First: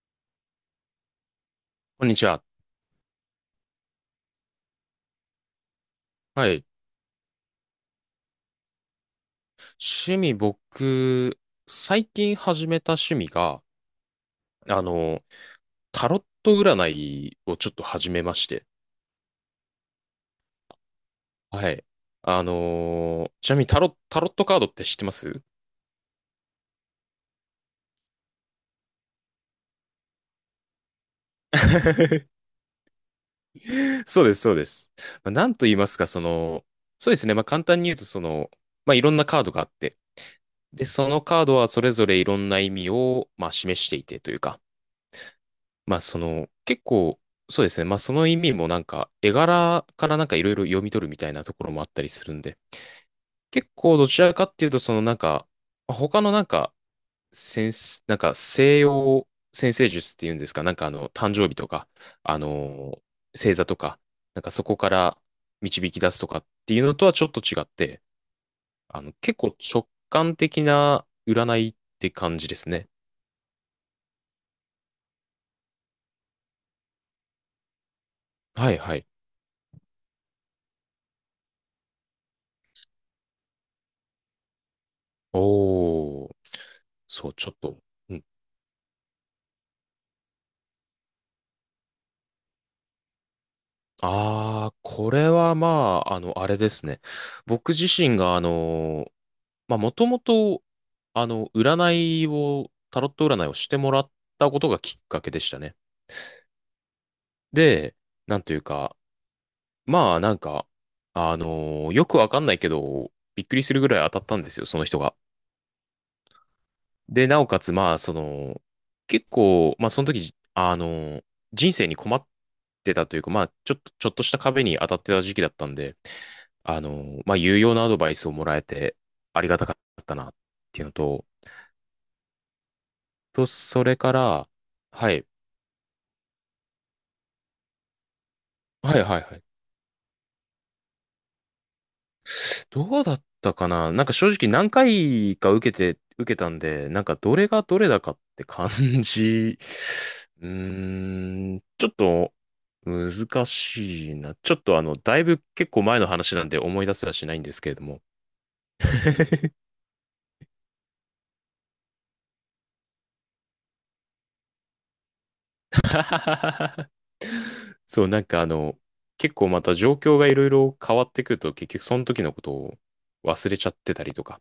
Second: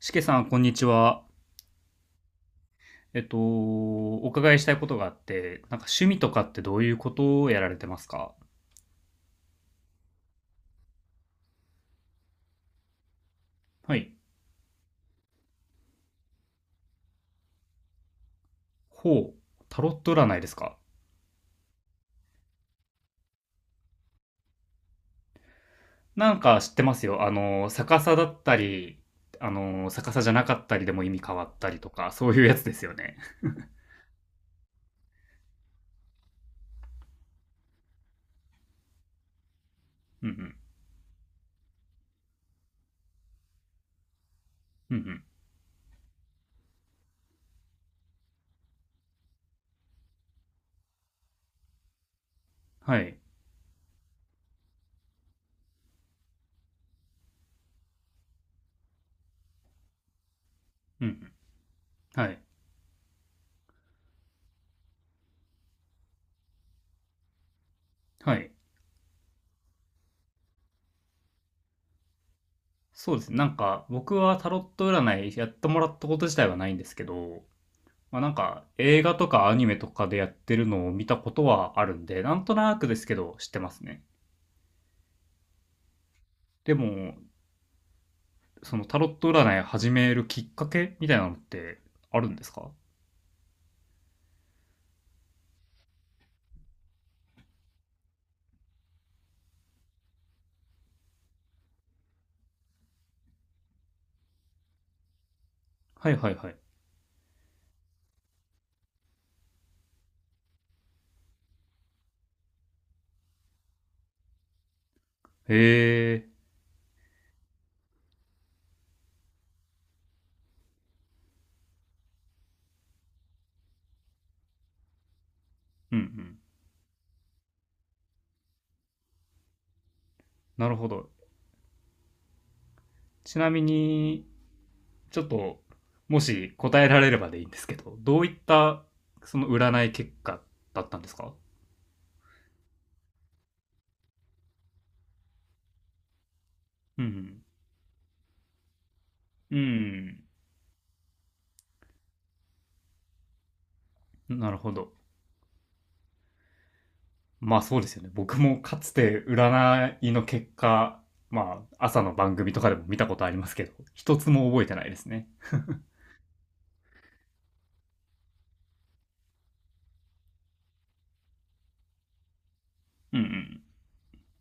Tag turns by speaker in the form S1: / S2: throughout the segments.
S1: しけさん、こんにちは。
S2: こんにちは。
S1: お伺いしたいことがあって、なんか趣味とか
S2: は
S1: って
S2: い。
S1: どういうことをやられてますか？
S2: 趣味、僕、最近始めた趣味が、
S1: はい。
S2: あの、タロット占いをちょっと始めまして。
S1: ほう。タロット占いですか？
S2: はい。ちなみにタロットカードって知ってます？
S1: なんか知ってますよ。あの、逆さだったり、あの、逆さじゃなかったりでも意味変わったりとか、そうい うやつですよね。
S2: そうです、そうです。まあ、なんと言いますか、その、そうですね。まあ、簡単に言うと、その、まあ、いろんなカードがあって、
S1: うん
S2: で、そのカードはそれぞれいろんな意味を、まあ、示していてというか、
S1: うん。うんうん。
S2: まあその、結構、そうですね。まあその意味もなんか、絵柄からなんかいろいろ読み取るみたいなところもあったりするんで、
S1: はい。
S2: 結構どちらかっていうと、そのなんか、他のなんか、先生、なんか西洋先生術っていうんですか、なんか
S1: うんうん。
S2: 誕生日とか、
S1: は
S2: あ
S1: い。
S2: の星座とか、なんかそこから導き出すとかっていうのとはちょっと違って、
S1: はい。
S2: 結構直感的な占いって感じですね。
S1: そうですね。なんか、僕はタロット占いやってもらったこと自体はないんですけど、まあ、なんか
S2: はいは
S1: 映
S2: い。
S1: 画とかアニメとかでやってるのを見たことはあるんで、なんとなくですけど知ってますね。
S2: おー、
S1: でも、
S2: そう、ちょっと。うん。
S1: そのタロット占い始めるきっかけみたいなのってあるんですか？
S2: ああ、これはまあ、あれですね。僕自身が、まあ、もともと、占いを、タロット占いをしてもらったことがきっかけでしたね。
S1: はいはいはい。
S2: で、なんというか、まあ、なんか、よくわかんないけど、びっくりするぐらい当たったんですよ、その人が。
S1: へえ、
S2: で、なおかつ、まあ、その、結構、まあ、その時、人生に困ってたというか、まあ、ちょっと、ちょっとした壁に当たってた時期だったん
S1: う
S2: で、
S1: んうん。
S2: まあ、有用なアドバイスをもらえて、ありがたかったな、っ
S1: なる
S2: ていう
S1: ほ
S2: の
S1: ど。
S2: と、
S1: ち
S2: と、
S1: なみ
S2: それか
S1: に、
S2: ら、は
S1: ちょ
S2: い、
S1: っと、もし答えられればでいいんですけど、どういった
S2: はいはいは
S1: そ
S2: い。
S1: の占い結果だったんですか？
S2: どうだったかな。なんか正直何回か受けて、受けたんで、
S1: う
S2: なんかど
S1: ん
S2: れがどれだかって感
S1: う
S2: じ。
S1: ん。
S2: うーん、ちょっと難しい
S1: う
S2: な。
S1: ん。な
S2: ちょ
S1: る
S2: っ
S1: ほ
S2: と
S1: ど。
S2: だいぶ結構前の話なんで思い出すらしないんで
S1: ま
S2: す
S1: あ
S2: けれ
S1: そう
S2: ど
S1: です
S2: も。
S1: よね。僕もかつて占いの結果、まあ朝の番組とかでも見たことありますけど、一つも覚えてないですね。
S2: そう、なんか結構また状況がいろいろ変わってくると結局その時のことを
S1: うんう
S2: 忘れ
S1: ん。
S2: ちゃってたりとか。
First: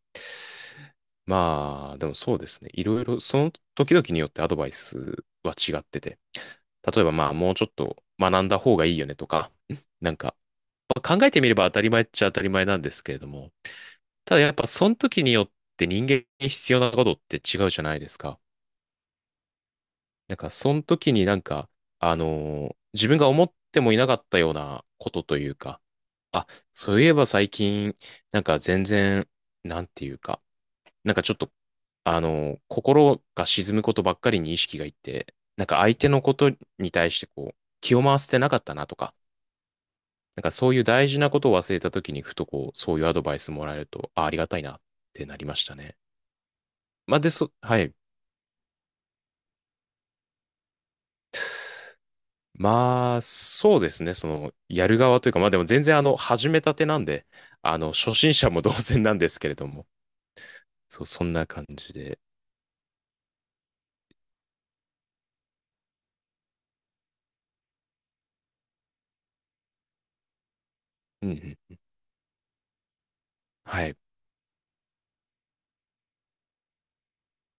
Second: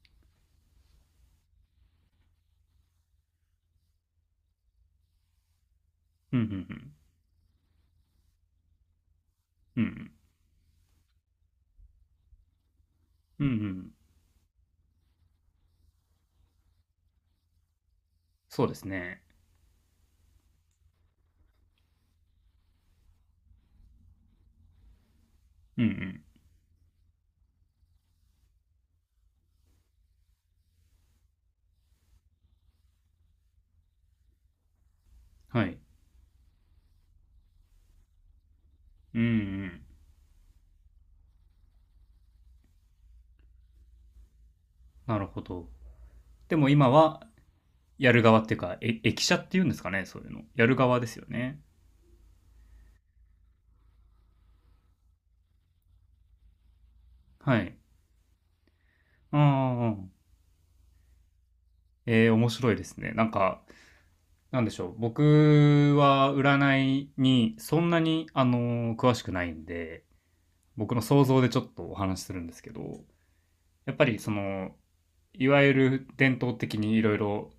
S2: まあ、でもそうですね。いろいろその時々によってアドバイスは違ってて。
S1: うんうん
S2: 例えばまあもうちょっと学んだ方がいいよねとか、
S1: うん。う ん
S2: なんか、まあ考えてみれば当たり前っちゃ当たり前なんですけれど
S1: うん。う
S2: も、
S1: んうん。
S2: ただやっぱその時によって人間に必要なことって違うじゃないですか。
S1: そうですね。
S2: なんかその時になんか、自分が思ってもいなかったようなことという
S1: う
S2: か、
S1: んうん。
S2: あ、そういえば最近、なんか全然、なんていうか、なんかちょっと、心が沈むことばっかりに意識がいって、
S1: は
S2: なん
S1: い。
S2: か相手のことに対してこう、気を回せてなかったなとか、
S1: うんうん。
S2: なんかそういう大事なことを忘れた時にふとこう、そういうアドバイスもらえると、あ、ありがたいなっ
S1: なる
S2: てな
S1: ほ
S2: りまし
S1: ど。
S2: たね。
S1: でも今
S2: まあ
S1: は
S2: で、そ、はい。
S1: やる側っていうか、え、駅舎っていうんですかね、そういうの。やる側ですよね。
S2: まあ、そうですね。その、やる側というか、まあでも全然始めたてなんで、
S1: はい。
S2: 初心者も同然なんで
S1: あ
S2: すけれども、
S1: あ、
S2: そう、そんな感じで。
S1: えー、面白いですね。なんか、なんでしょう。僕は占いにそんなに、詳しくないんで、僕の想
S2: うん
S1: 像でちょっ
S2: うん。
S1: とお話しするんですけど、
S2: は
S1: やっ
S2: い。
S1: ぱりその、いわゆる伝統的にいろいろ、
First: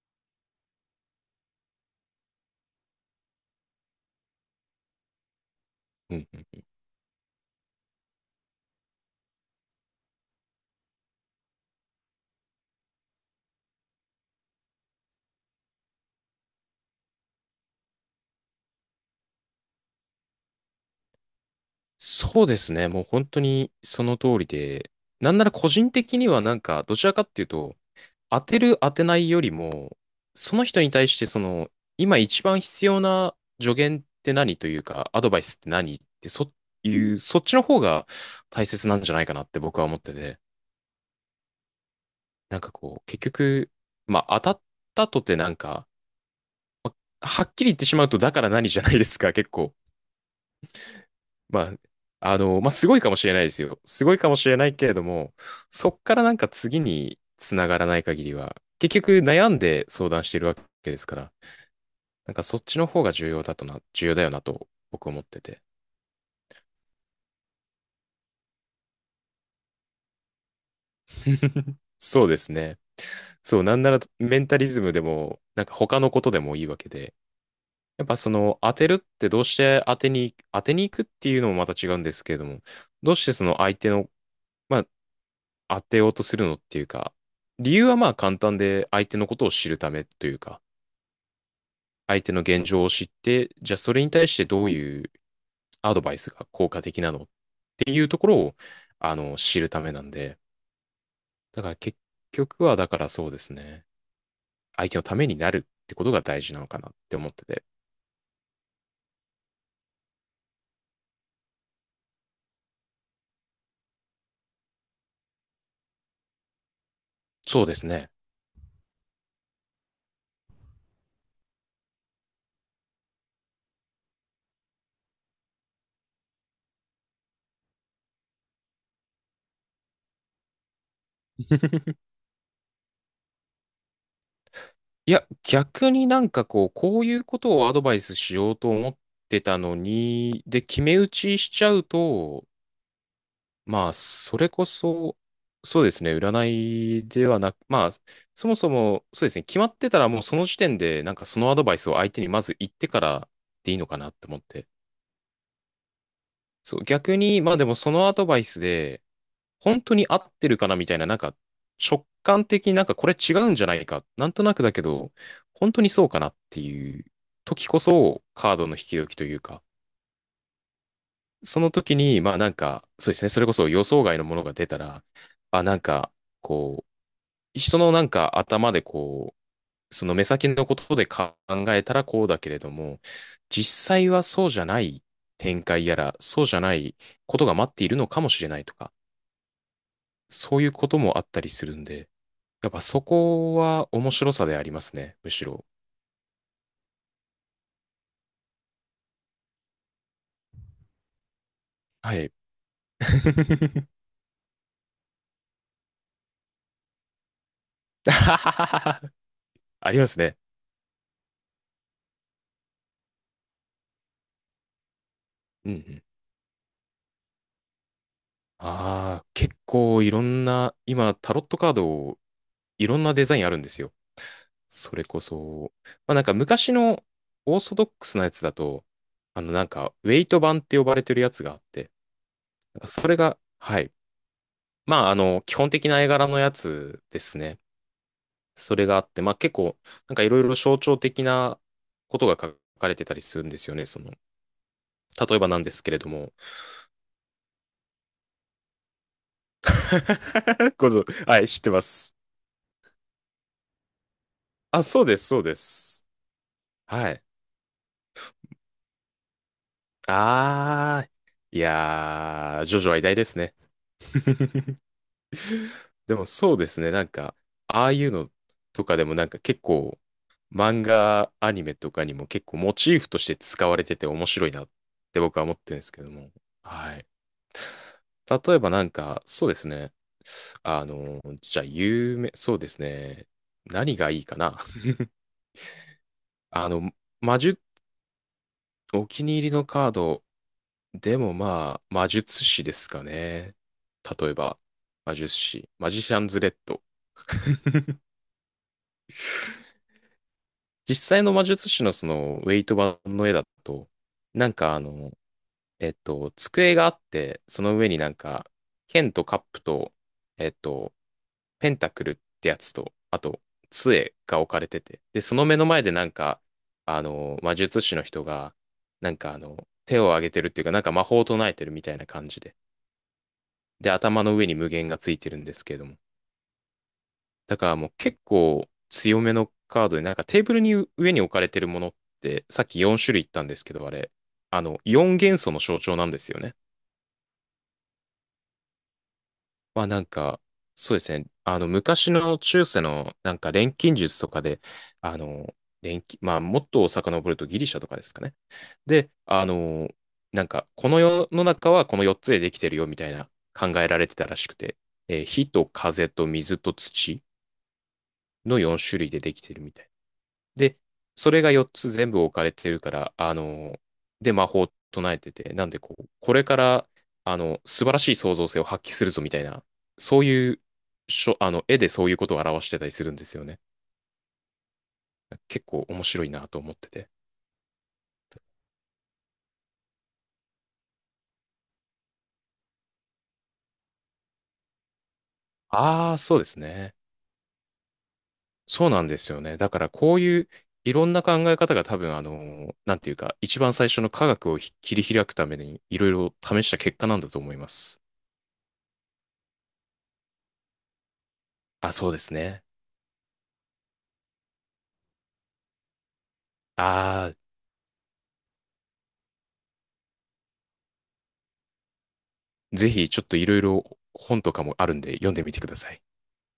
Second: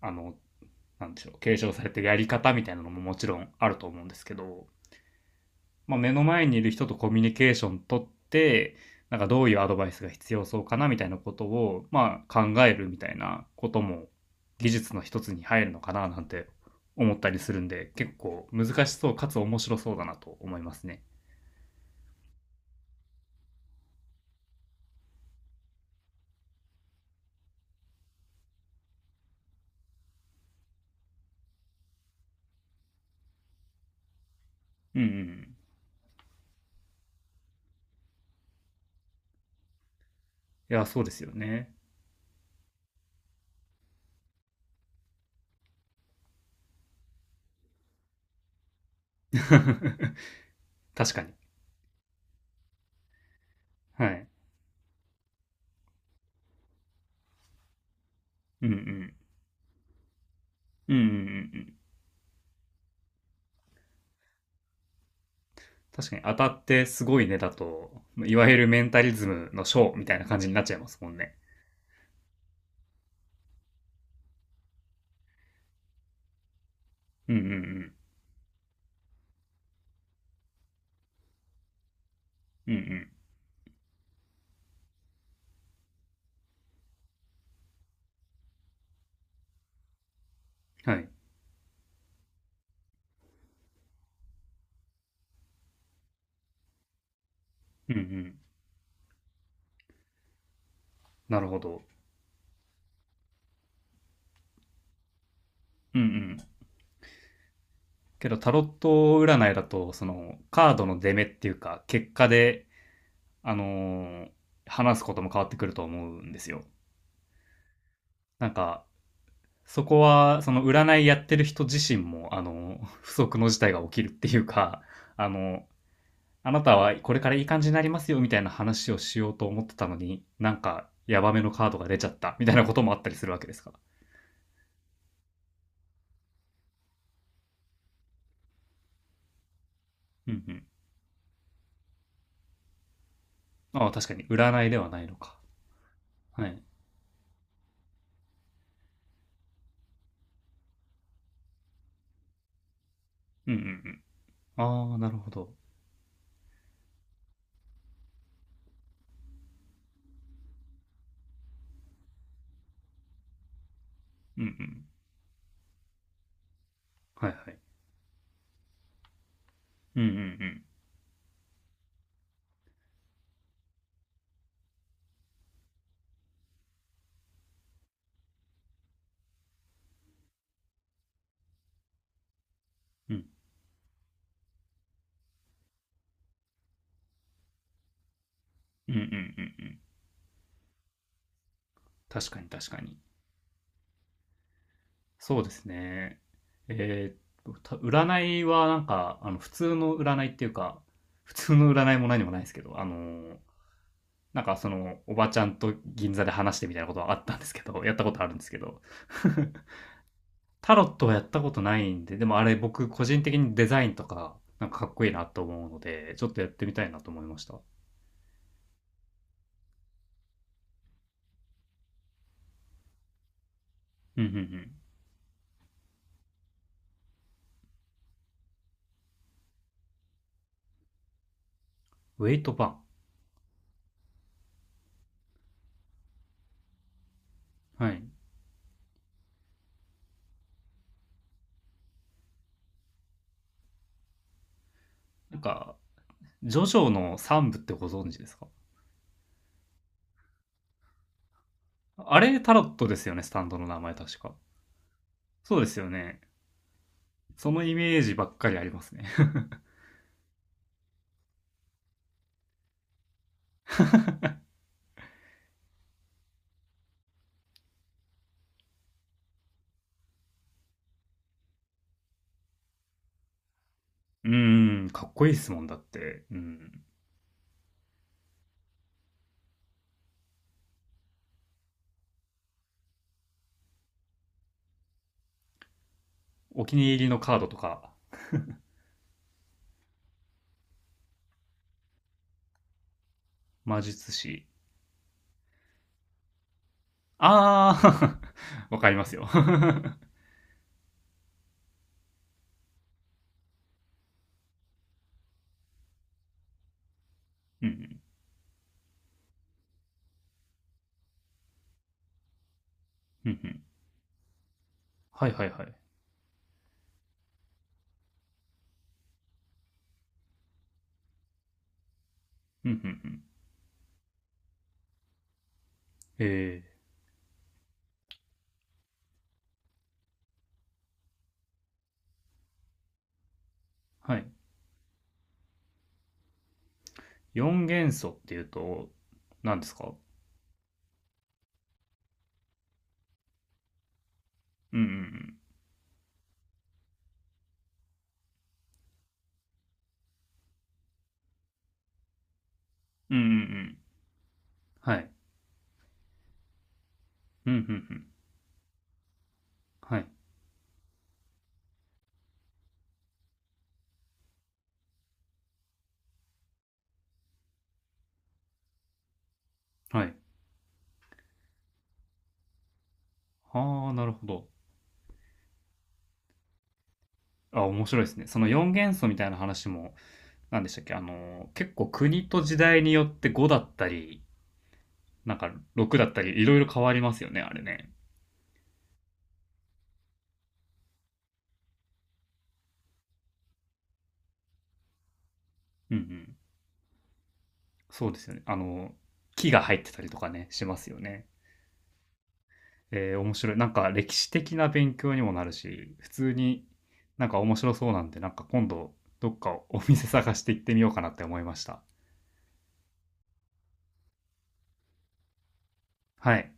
S1: あの、なんでしょう、継承されてるやり方みたいなのももちろんあると思うんですけど、まあ、目
S2: う
S1: の
S2: んう
S1: 前にい
S2: ん。
S1: る人とコミュニケーション取って、なんかどういうアドバイスが必要そうかなみたいなことを、まあ、考えるみたいなことも技術の一つに入るのかななんて思ったりするんで、結構難しそうかつ面白そうだなと思いますね。
S2: そうですね。もう本当にその通りで、なんなら個人的にはなんか、どちらかっていうと、当てる当てないよりも、その人に対してその、今一番必要な助言って何という
S1: うんう
S2: か、アドバイス
S1: ん。
S2: って何ってそ、いう、そっちの方が大切なんじゃないかなって僕は思ってて、
S1: いや、そうですよね。
S2: なんかこう、結局、まあ当たったとてなんか、はっきり言ってしまうとだから何じゃないですか、結構。
S1: 確かに。
S2: まあ、まあすごいかもしれないですよ。
S1: は
S2: すごい
S1: い。
S2: かもしれないけれども、そっからなんか次に繋がらない限りは、
S1: うんう
S2: 結局
S1: ん。
S2: 悩んで相談してるわけ
S1: うん
S2: で
S1: うん
S2: す
S1: うん
S2: か
S1: う
S2: ら。
S1: ん。
S2: なんかそっちの方が重要だとな、重要だよなと僕思ってて。
S1: 確かに当たってすごいねだと、いわゆるメンタリズムのショーみたいな感じになっちゃいますもんね。
S2: そうですね。そう、なんならメンタリズムでも、なんか他のことでもいいわけで、
S1: うんうん
S2: やっぱその当てるってどうして当てに行くっていうのもまた違うんですけれども、
S1: うん。うん
S2: どうしてその相手の、まあ当てようとするのっていうか、理由はまあ簡単で相手のことを知るためというか、
S1: うん。はい。
S2: 相手の現状を知って、じゃあそれに対してどういうアドバイスが効果的なのって
S1: うんう
S2: いうところ
S1: ん。
S2: を、知るためなんで、
S1: なるほ
S2: だから
S1: ど。
S2: 結局は、だからそうですね。相手のためになるって
S1: うん
S2: こ
S1: う
S2: とが
S1: ん。
S2: 大事なのかなって思ってて。
S1: けどタロット占いだと、そのカードの出目っていうか、結果で、あのー話すことも変わってくると思うんですよ。
S2: そうですね。
S1: なんか、そこは、その占いやってる人自身も、あの、不測の事態が起きるっていうか、あの、あなたはこれからいい感じになりますよみたいな話をしようと思ってたのに、なんかヤバめのカードが出ちゃったみたいなこともあったりするわけですか？
S2: いや、逆になんかこう、こういうことをアドバイスしようと思ってたの
S1: うん
S2: に、
S1: う
S2: で、
S1: ん。
S2: 決め打ちしちゃうと、
S1: あ
S2: ま
S1: あ、
S2: あ、
S1: 確かに
S2: それこ
S1: 占いではないの
S2: そ、
S1: か。
S2: そうですね、
S1: は
S2: 占
S1: い。
S2: いではなく、まあ、そもそも、そうですね、決まってたらもうその時点で、なんかそのアドバイスを相手にまず言ってから
S1: うんうんう
S2: でいいのか
S1: ん。
S2: なって思って。
S1: ああ、なるほど。
S2: そう、逆に、まあでもそのアドバイスで、本当に合ってるかなみたいな、なんか直感的になんかこれ違うんじゃないか、なん
S1: うん
S2: と
S1: う
S2: なくだけ
S1: ん。
S2: ど、本当にそうかなっていう
S1: はいはい。
S2: 時こそカードの引き時というか、
S1: うんうんうん。
S2: その時に、まあなんか、そうですね、それこそ予想外のものが出たら、あ、なんか、こう、人のなんか頭でこその目先のことで考えたらこうだけれども、
S1: うん
S2: 実際はそうじゃない展開やら、そうじゃないことが待っているのかもしれないと
S1: う
S2: か、
S1: んうんうん。
S2: そういうこともあったりするんで、
S1: 確かに
S2: や
S1: 確
S2: っぱ
S1: かに。
S2: そこは面白さでありますね、む
S1: そう
S2: し
S1: で
S2: ろ。
S1: すね。えーっと、た占いはなんか、あの、普通の占いっていうか、普通の占いも
S2: は
S1: 何も
S2: い。
S1: ないですけど、なんかそのおばちゃんと銀座で話してみたいなことはあったんですけど、 やったことあるんですけど、
S2: ありますね。
S1: タロットはやったことないんで、でもあれ僕個人的にデザインとかなんかかっこいいなと思う
S2: うんう
S1: の
S2: ん。
S1: でちょっとやってみたいなと思いました。
S2: ああ、結構いろんな、今タロットカードいろんなデザインあるんですよ。
S1: うんうんうん。
S2: それこそ、まあなんか昔のオーソドックスなやつだと、なんかウェイト版って呼ばれてるやつがあって、
S1: ウェイトパ
S2: な
S1: ン。
S2: んかそれが、はい。まあ基本的な絵柄のやつですね。
S1: はい。
S2: それがあって、まあ結構、なんかいろいろ象徴的なことが書かれてたりするんですよね。その、例
S1: な
S2: え
S1: ん
S2: ばなんで
S1: か
S2: すけれども。
S1: ジョジョの3部ってご存知ですか？
S2: ごぞ、はい、知ってます。
S1: あれタロットですよね、スタンドの名前確か。
S2: あ、そうです、そうで
S1: そうですよ
S2: す。
S1: ね。
S2: はい。
S1: そのイメージばっかりありますね。
S2: あー、いやー、ジョジョは偉大ですね。でもそうですね。なんか、ああいうのとかでもなんか結構、漫画、アニメとかにも結構モチーフとして使われてて 面
S1: う
S2: 白いなっ
S1: ーん、かっ
S2: て
S1: こいい
S2: 僕
S1: で
S2: は
S1: す
S2: 思っ
S1: もん
S2: て
S1: だ
S2: るんで
S1: っ
S2: すけど
S1: て、
S2: も。
S1: うん。
S2: はい。例えばなんか、そうですね。じゃあ有名、そうですね。何がいいかな。
S1: お
S2: あ
S1: 気
S2: の、
S1: に入りのカ
S2: 魔
S1: ードと
S2: 術、
S1: か。
S2: お気に入りのカード、でもまあ、魔術師ですかね。
S1: 魔術
S2: 例え
S1: 師。
S2: ば、魔術師、マジシャンズレッド。
S1: ああ、わかりますよ。
S2: 実際の魔術師のそのウェイト版の絵だと、なんかえっと、机があって、そ
S1: うんう
S2: の上に
S1: ん
S2: なんか、剣とカップと、えっと、ペンタクルってやつと、あ
S1: うん
S2: と、
S1: うん。
S2: 杖が置かれてて、で、
S1: はい
S2: そ
S1: は
S2: の
S1: い
S2: 目
S1: は
S2: の
S1: い。
S2: 前でなんか、魔術師の人が、なんか手を挙げてるっていうか、なんか魔法を唱えてるみたいな感じで、
S1: うんうんうん。
S2: で、頭の上に無限がついてるんですけれども、
S1: え
S2: だからもう結構強めのカードで、なんかテーブルに上に置かれてるものって、さっき4種類言ったんですけど、あ
S1: ー、
S2: れ、
S1: はい。
S2: 4元素の象徴なんですよね。
S1: 4元素っていうと、何です
S2: まあ
S1: か？
S2: なんか、そうですね、昔の中世のなんか錬金術とかで、
S1: うんう
S2: あ
S1: ん
S2: の、錬金、まあもっと遡るとギリシャとかですかね。で、なんか、この世の中はこの4つでできてるよみたい
S1: うん。うんう
S2: な
S1: んう
S2: 考
S1: ん。
S2: えられてたらしくて、
S1: はい。
S2: 火と風と水と土
S1: うんうんうん。
S2: の4種類でできてるみたいな。
S1: はい。
S2: で、それが4つ全部置かれてるから、で、魔法を唱えてて、なんでこう、これから、素晴らしい創造性を発揮するぞみたいな、
S1: はい。
S2: そういう、しょ、絵でそういうことを表してたりするんですよね。
S1: ああ、なるほど。
S2: 結構面白いなと思ってて。
S1: あ、面白いですね。その4元素みたいな話も、何でしたっけあの結構国と時代によって5だったり、なんか6だっ
S2: ああ、
S1: た
S2: そう
S1: り、い
S2: で
S1: ろい
S2: す
S1: ろ変わ
S2: ね。
S1: りますよね、あれね。
S2: そうなんですよね。だからこういういろんな考え方が多分なんていうか、一番最初の科学を切り開くために
S1: うん
S2: い
S1: う
S2: ろいろ
S1: ん。
S2: 試した結果なんだと思います。
S1: そうですよね。あの木が入ってたりとかね、しますよね。
S2: あ、そうですね。
S1: えー面白い。なんか歴史的な勉強にもなるし、普通にな
S2: あ
S1: ん
S2: あ、
S1: か面白そうなんで、なんか今度どっかお店探して行ってみようかなって思いました。
S2: ぜひちょっといろいろ本とかもあるんで読んでみてください。
S1: はい。